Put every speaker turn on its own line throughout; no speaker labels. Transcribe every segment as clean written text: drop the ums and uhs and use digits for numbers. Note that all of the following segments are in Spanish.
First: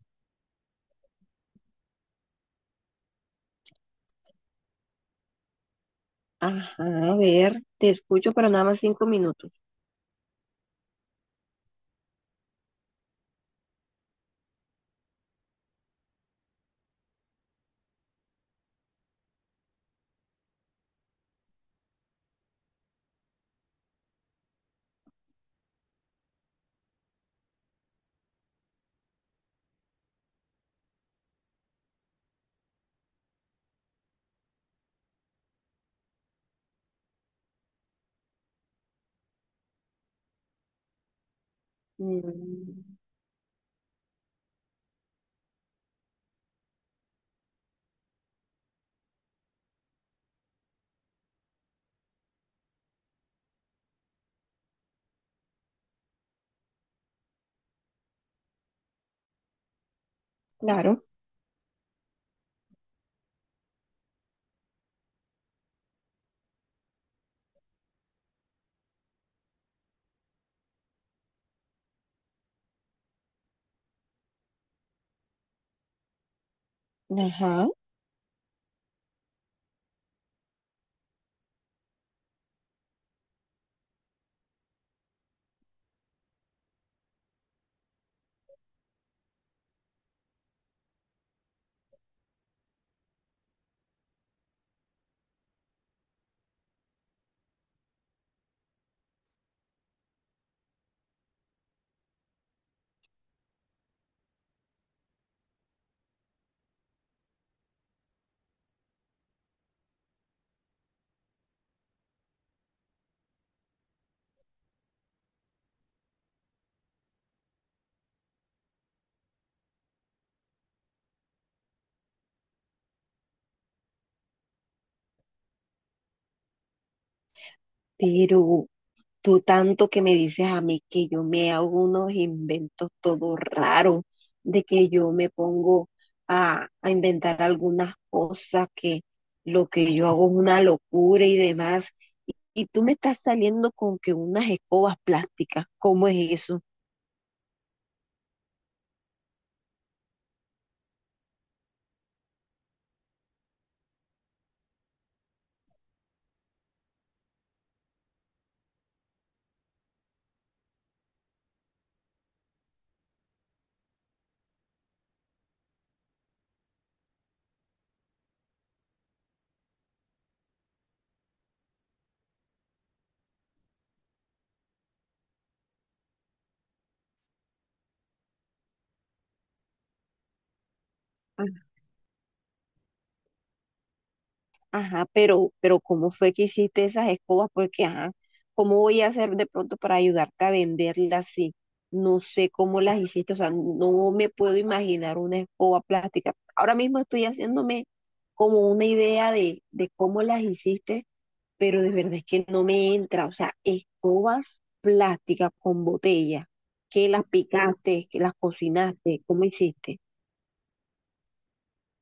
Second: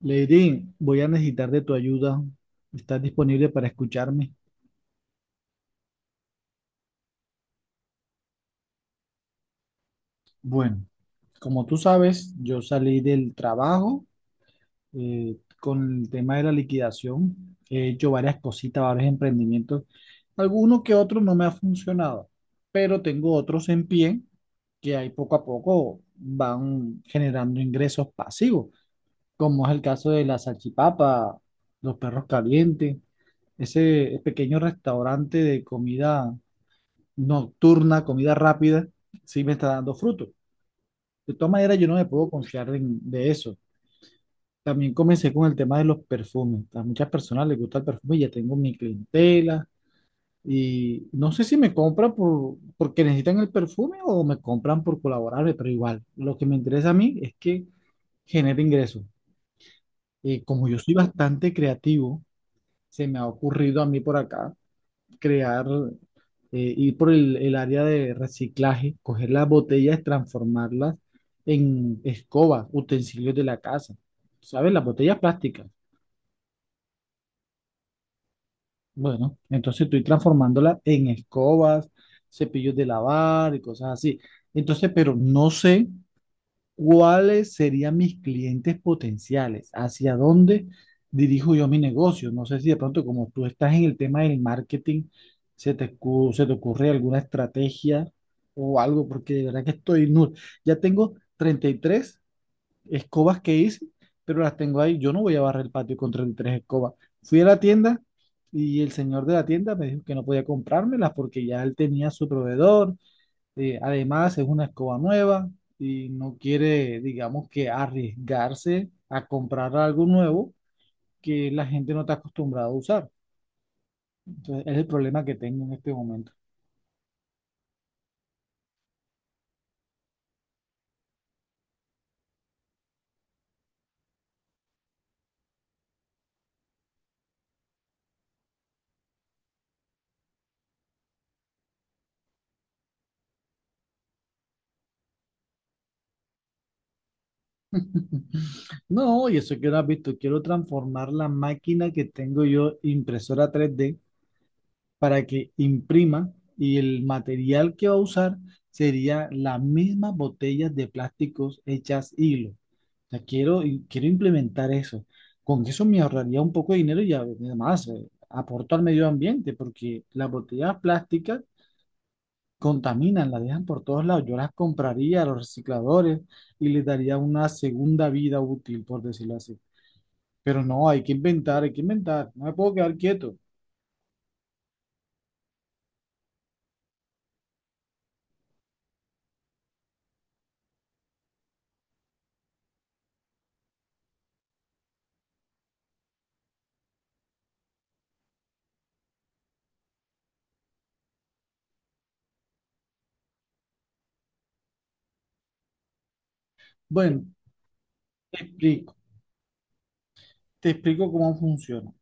Lady, voy a necesitar de tu ayuda. ¿Estás disponible para escucharme?
Ajá, a ver, te escucho, pero nada más 5 minutos.
Bueno, como tú sabes, yo salí del trabajo con el tema de la liquidación. He hecho varias cositas, varios emprendimientos. Algunos que otros no me ha funcionado, pero tengo otros en pie que ahí poco a poco van generando ingresos pasivos, como es el caso de la salchipapa, los perros calientes, ese pequeño restaurante de comida nocturna, comida rápida, sí me está dando fruto. De todas maneras, yo no me puedo confiar
Mm,
de eso. También comencé con el tema de los perfumes. A muchas personas les gusta el perfume y ya tengo mi clientela. Y no sé si me compran porque necesitan el perfume o me compran por colaborarme, pero igual, lo que me interesa a mí es que genere ingresos. Y como yo soy
claro,
bastante creativo, se me ha ocurrido a mí por acá crear, ir por el área de reciclaje, coger las botellas, transformarlas en escobas, utensilios de la casa. ¿Sabes? Las botellas plásticas.
ajá,
Bueno, entonces estoy transformándolas en escobas, cepillos de lavar y cosas así. Entonces, pero no sé, ¿cuáles serían mis clientes potenciales? ¿Hacia dónde dirijo yo mi negocio? No sé si de pronto, como tú estás en el tema del marketing, se te ocurre alguna estrategia o algo, porque de verdad que estoy nulo. Ya tengo 33 escobas que hice, pero las tengo ahí. Yo no voy a barrer el patio con 33 escobas. Fui a la tienda y el señor de la tienda me dijo que no podía comprármelas porque ya él tenía su proveedor. Además, es una escoba nueva y no quiere, digamos, que arriesgarse a comprar algo nuevo que la gente no está acostumbrada a usar. Entonces, es el problema que tengo en este momento.
pero tú tanto que me dices a mí que yo me hago unos inventos todo raro, de que yo me pongo a inventar algunas cosas, que lo que yo hago es una locura y demás. Y tú me estás saliendo con que unas escobas plásticas, ¿cómo es eso?
No, y eso que no has visto, quiero transformar la máquina que tengo yo, impresora 3D, para que imprima, y el material que va a usar sería las mismas botellas de plásticos hechas hilo. Sea, quiero, quiero implementar eso. Con eso me ahorraría un poco de dinero y además, aporto al medio ambiente, porque las botellas plásticas contaminan, las dejan por todos lados. Yo las compraría a los recicladores y les daría una segunda vida útil, por decirlo así. Pero no, hay que inventar, hay que inventar. No me puedo quedar quieto.
Ajá, pero ¿cómo fue que hiciste esas escobas? Porque, ajá, ¿cómo voy a hacer de pronto para ayudarte a venderlas así? No sé cómo las hiciste, o sea, no me puedo imaginar una escoba plástica. Ahora mismo estoy haciéndome como una idea de cómo las hiciste, pero de verdad es que no me entra, o sea, escobas plásticas con botella, que las
Bueno,
picaste, que las
te explico,
cocinaste, ¿cómo hiciste?
te explico cómo funciona.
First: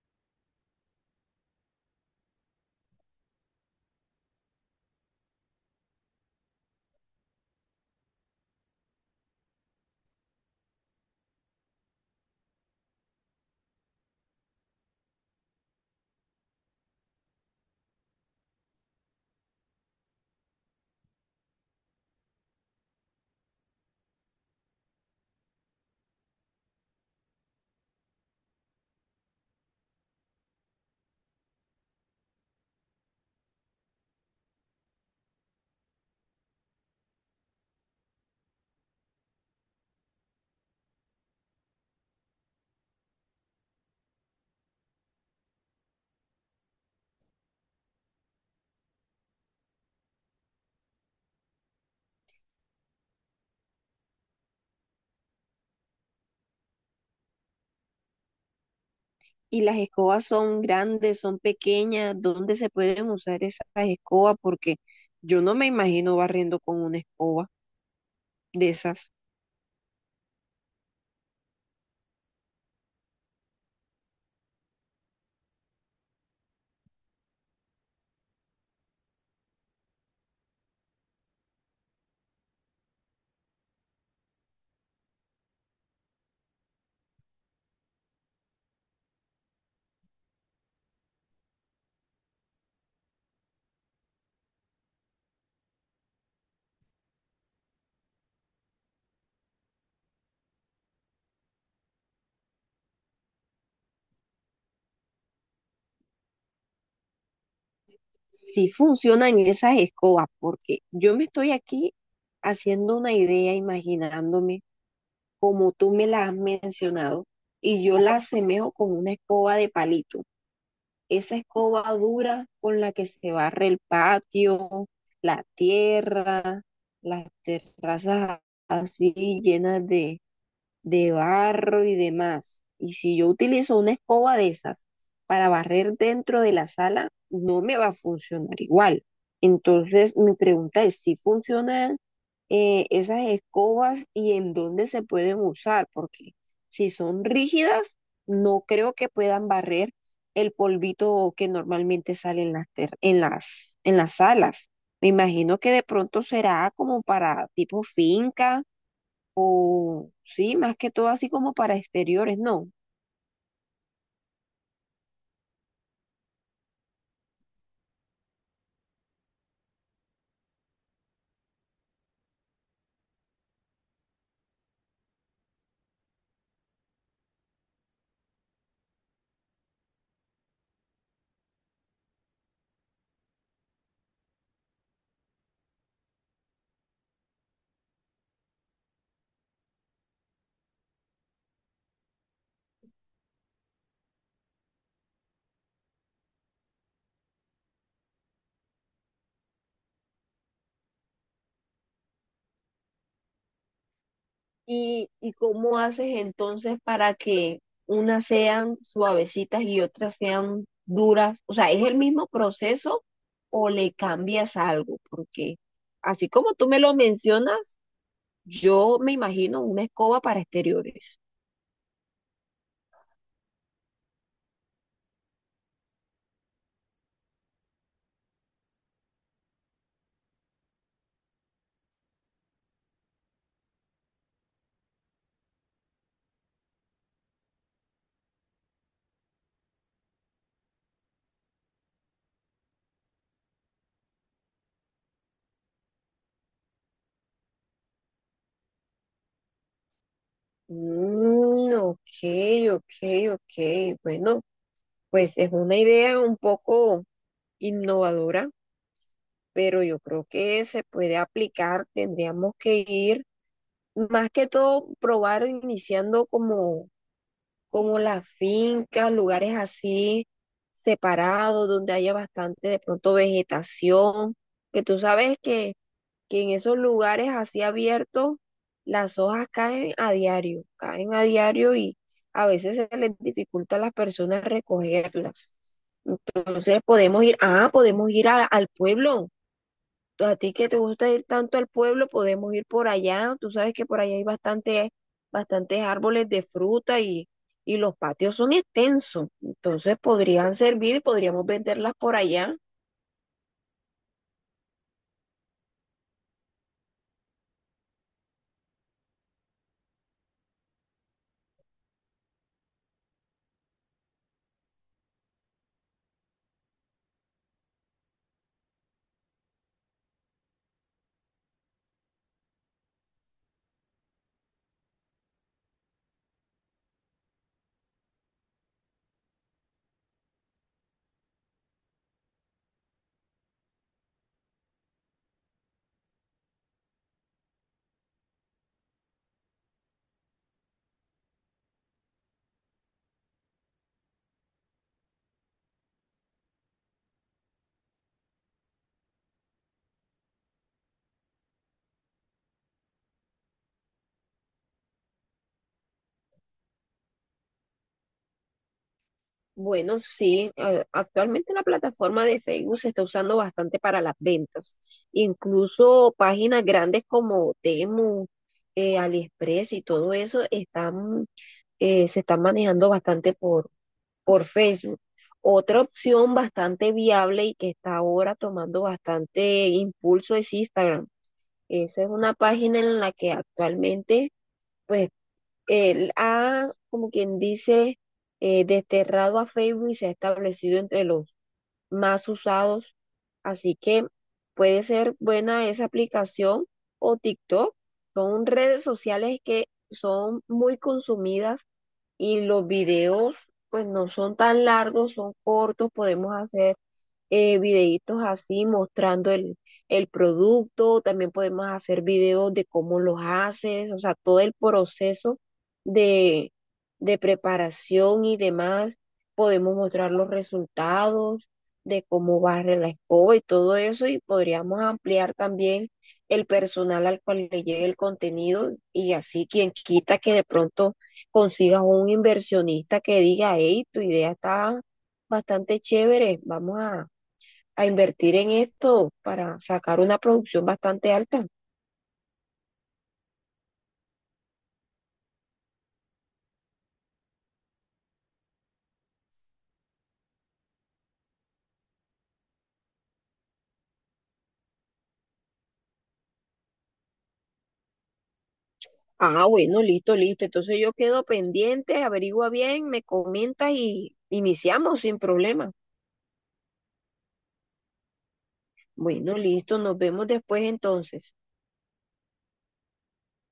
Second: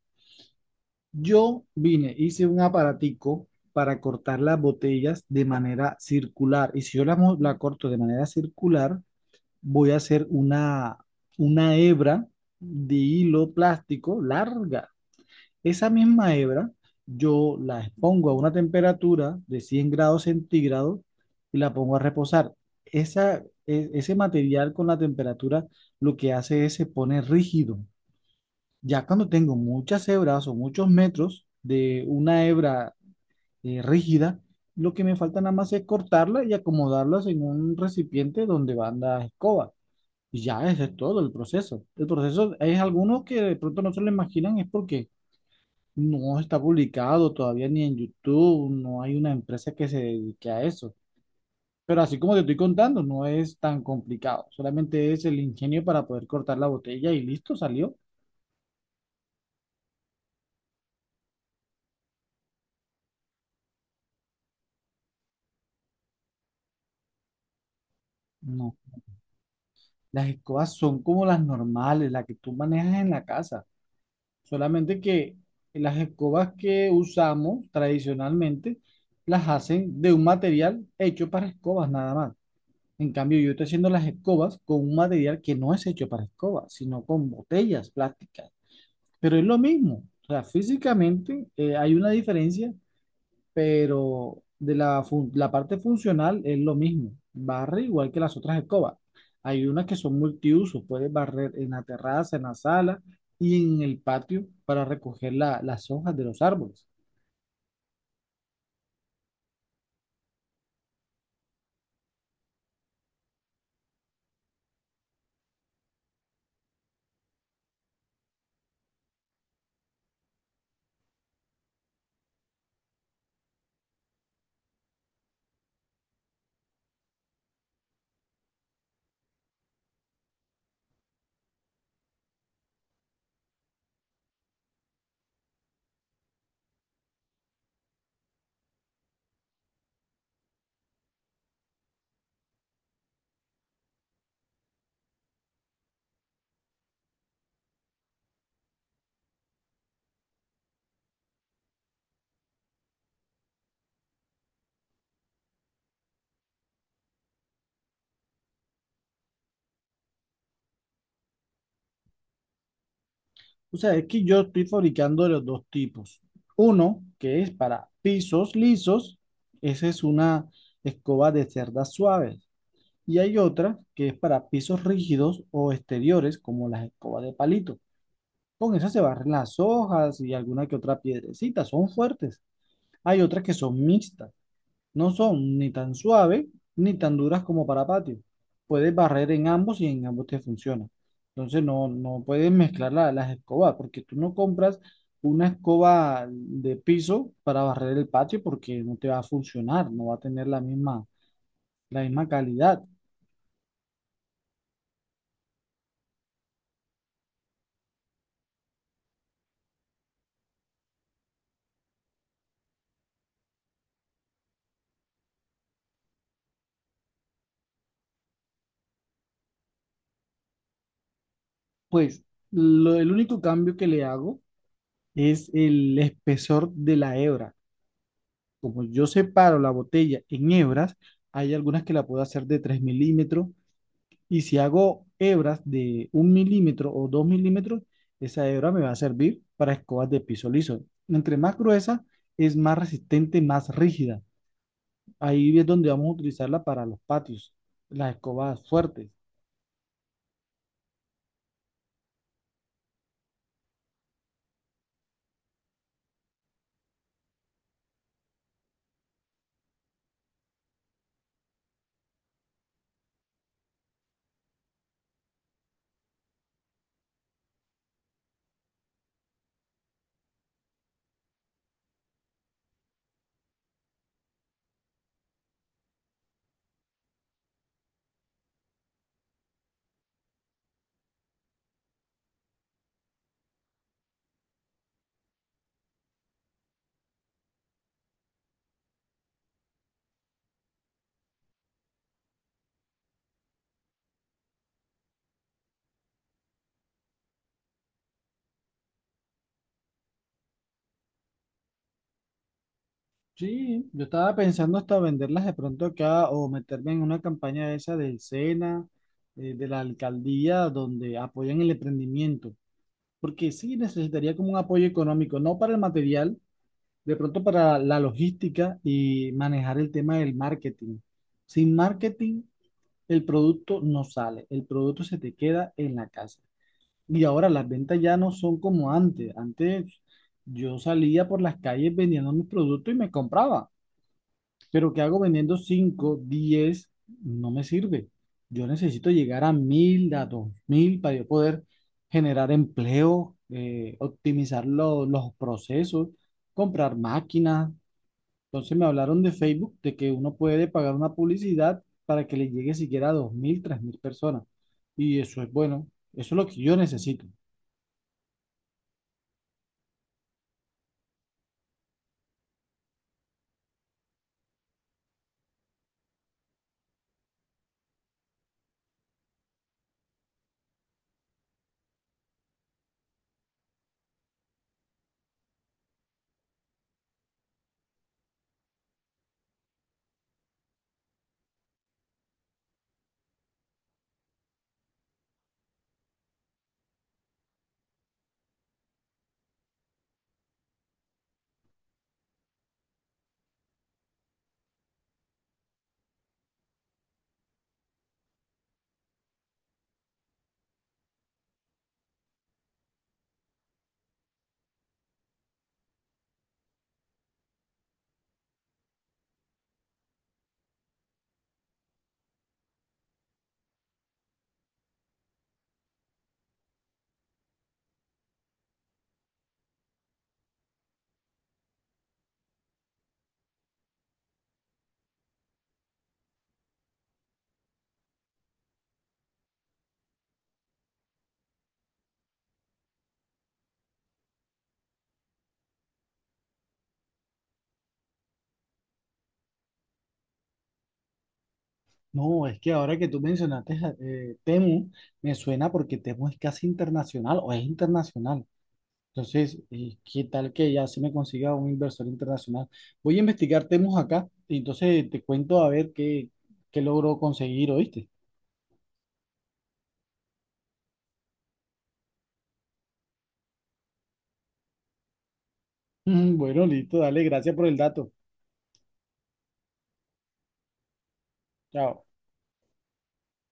Yo vine, hice un aparatico para cortar las botellas de manera circular. Y si yo la corto de manera circular, voy a hacer una hebra de hilo plástico larga. Esa misma hebra yo la expongo a una temperatura de 100 grados centígrados y la pongo a reposar. Ese material con la temperatura, lo que hace es se pone rígido. Ya cuando tengo muchas hebras o muchos metros de una hebra rígida, lo que me falta nada más es cortarla y acomodarlas en un recipiente donde van las escobas. Y ya ese es todo el proceso. El proceso es algunos que de pronto no se lo imaginan, es porque no está publicado todavía ni en YouTube, no hay una empresa que se dedique a eso. Pero así como te estoy contando, no es tan complicado. Solamente es el ingenio para poder cortar la botella y listo, salió.
¿Y las escobas son grandes, son pequeñas? ¿Dónde se pueden usar esas escobas? Porque yo no me imagino barriendo con una escoba de
No.
esas.
Las escobas son como las normales, las que tú manejas en la casa. Solamente que las escobas que usamos tradicionalmente las hacen de un material hecho para escobas nada más. En cambio, yo estoy haciendo las escobas con un material que no es hecho para escobas, sino con botellas plásticas. Pero es lo mismo. O sea, físicamente, hay una diferencia, pero la parte funcional es lo mismo. Barre igual que las otras escobas. Hay unas que son multiusos, puedes barrer en la terraza, en la sala y en el patio para recoger las hojas de los árboles.
Si funcionan esas escobas, porque yo me estoy aquí haciendo una idea, imaginándome como tú me la has mencionado, y yo la asemejo con una escoba de palito. Esa escoba dura con la que se barre el patio, la tierra, las terrazas así llenas de barro y demás. Y si yo utilizo una escoba de esas para barrer dentro de la sala, no me va a funcionar igual. Entonces, mi pregunta es si funcionan esas escobas y en dónde se pueden usar, porque si son rígidas, no creo que puedan barrer el polvito que normalmente sale en en en las salas. Me imagino que de pronto será como para tipo finca o sí, más que todo así como para exteriores, no.
O sea, es que yo estoy fabricando de los dos tipos. Uno, que es para pisos lisos, esa es una escoba de cerdas suaves. Y hay otra que es para pisos rígidos o exteriores, como las escobas de palito. Con eso se barren las hojas y alguna que otra piedrecita, son fuertes. Hay otras que son mixtas, no son ni tan suaves ni tan duras como para patio. Puedes barrer en ambos y en ambos te funciona. Entonces no, no puedes mezclar las escobas, porque tú no compras una escoba de piso para barrer el patio porque no te va a funcionar, no va a tener la misma calidad.
Y cómo haces entonces para que unas sean suavecitas y otras sean duras? O sea, ¿es el mismo proceso o le cambias algo? Porque así como tú me lo mencionas, yo me imagino una escoba para exteriores.
Pues el único cambio que le hago es el espesor de la hebra. Como yo separo la botella en hebras, hay algunas que la puedo hacer de 3 milímetros, y si hago hebras de un milímetro o 2 milímetros, esa hebra me va a servir para escobas de piso liso. Entre más gruesa, es más resistente, más rígida. Ahí es donde vamos a utilizarla para los patios, las escobas fuertes.
Mm, ok, ok, ok. Bueno, pues es una idea un poco innovadora. Pero yo creo que se puede aplicar, tendríamos que ir, más que todo, probar iniciando como, como las fincas, lugares así separados, donde haya bastante de pronto vegetación, que tú sabes que en esos lugares así abiertos las hojas caen a diario y a veces se les dificulta a las personas recogerlas. Entonces podemos ir, ah, podemos ir al pueblo a ti que te gusta ir tanto al pueblo, podemos ir por allá. Tú sabes que por allá hay bastante, bastantes árboles de fruta y los patios son extensos. Entonces podrían servir, y podríamos venderlas por allá.
Sí, yo estaba pensando hasta venderlas de pronto acá o meterme en una campaña esa del SENA, de la alcaldía, donde apoyan el emprendimiento, porque sí necesitaría como un apoyo económico, no para el material, de pronto para la logística y manejar el tema del marketing. Sin marketing, el producto no sale, el producto se te queda en la casa. Y ahora las ventas ya no son como antes. Antes yo salía por las calles vendiendo mis productos y me compraba. Pero ¿qué hago vendiendo cinco, diez? No me sirve. Yo necesito llegar a 1000, a 2000, para yo poder generar empleo, optimizar los procesos, comprar máquinas. Entonces me hablaron de Facebook, de que uno puede pagar una publicidad para que le llegue siquiera a 2000, 3000 personas. Y eso es bueno. Eso es lo que yo necesito.
Bueno, sí, actualmente la plataforma de Facebook se está usando bastante para las ventas. Incluso páginas grandes como Temu, AliExpress y todo eso están, se están manejando bastante por Facebook. Otra opción bastante viable y que está ahora tomando bastante impulso es Instagram. Esa es una página en la que actualmente, pues, él ha, como quien dice, desterrado a Facebook y se ha establecido entre los más usados. Así que puede ser buena esa aplicación o TikTok. Son redes sociales que son muy consumidas y los videos pues no son tan largos, son cortos, podemos hacer videitos así mostrando el producto, también podemos hacer videos de cómo los haces, o sea, todo el proceso de, de preparación y demás, podemos mostrar los resultados de cómo barre la escoba y todo eso, y podríamos ampliar también el personal al cual le lleve el contenido y así quien quita que de pronto consigas un inversionista que diga, hey, tu idea está bastante chévere, vamos a invertir en esto para sacar una producción bastante alta.
No, es que ahora que tú mencionaste, Temu, me suena porque Temu es casi internacional o es internacional. Entonces, ¿qué tal que ya se me consiga un inversor internacional? Voy a investigar temas acá y entonces te cuento a ver qué logro conseguir, ¿oíste?
Ah, bueno, listo, listo. Entonces yo quedo pendiente, averigua bien, me comenta y iniciamos sin problema.
Bueno, listo, dale, gracias por el dato.
Bueno, listo, nos vemos después entonces.
Chao.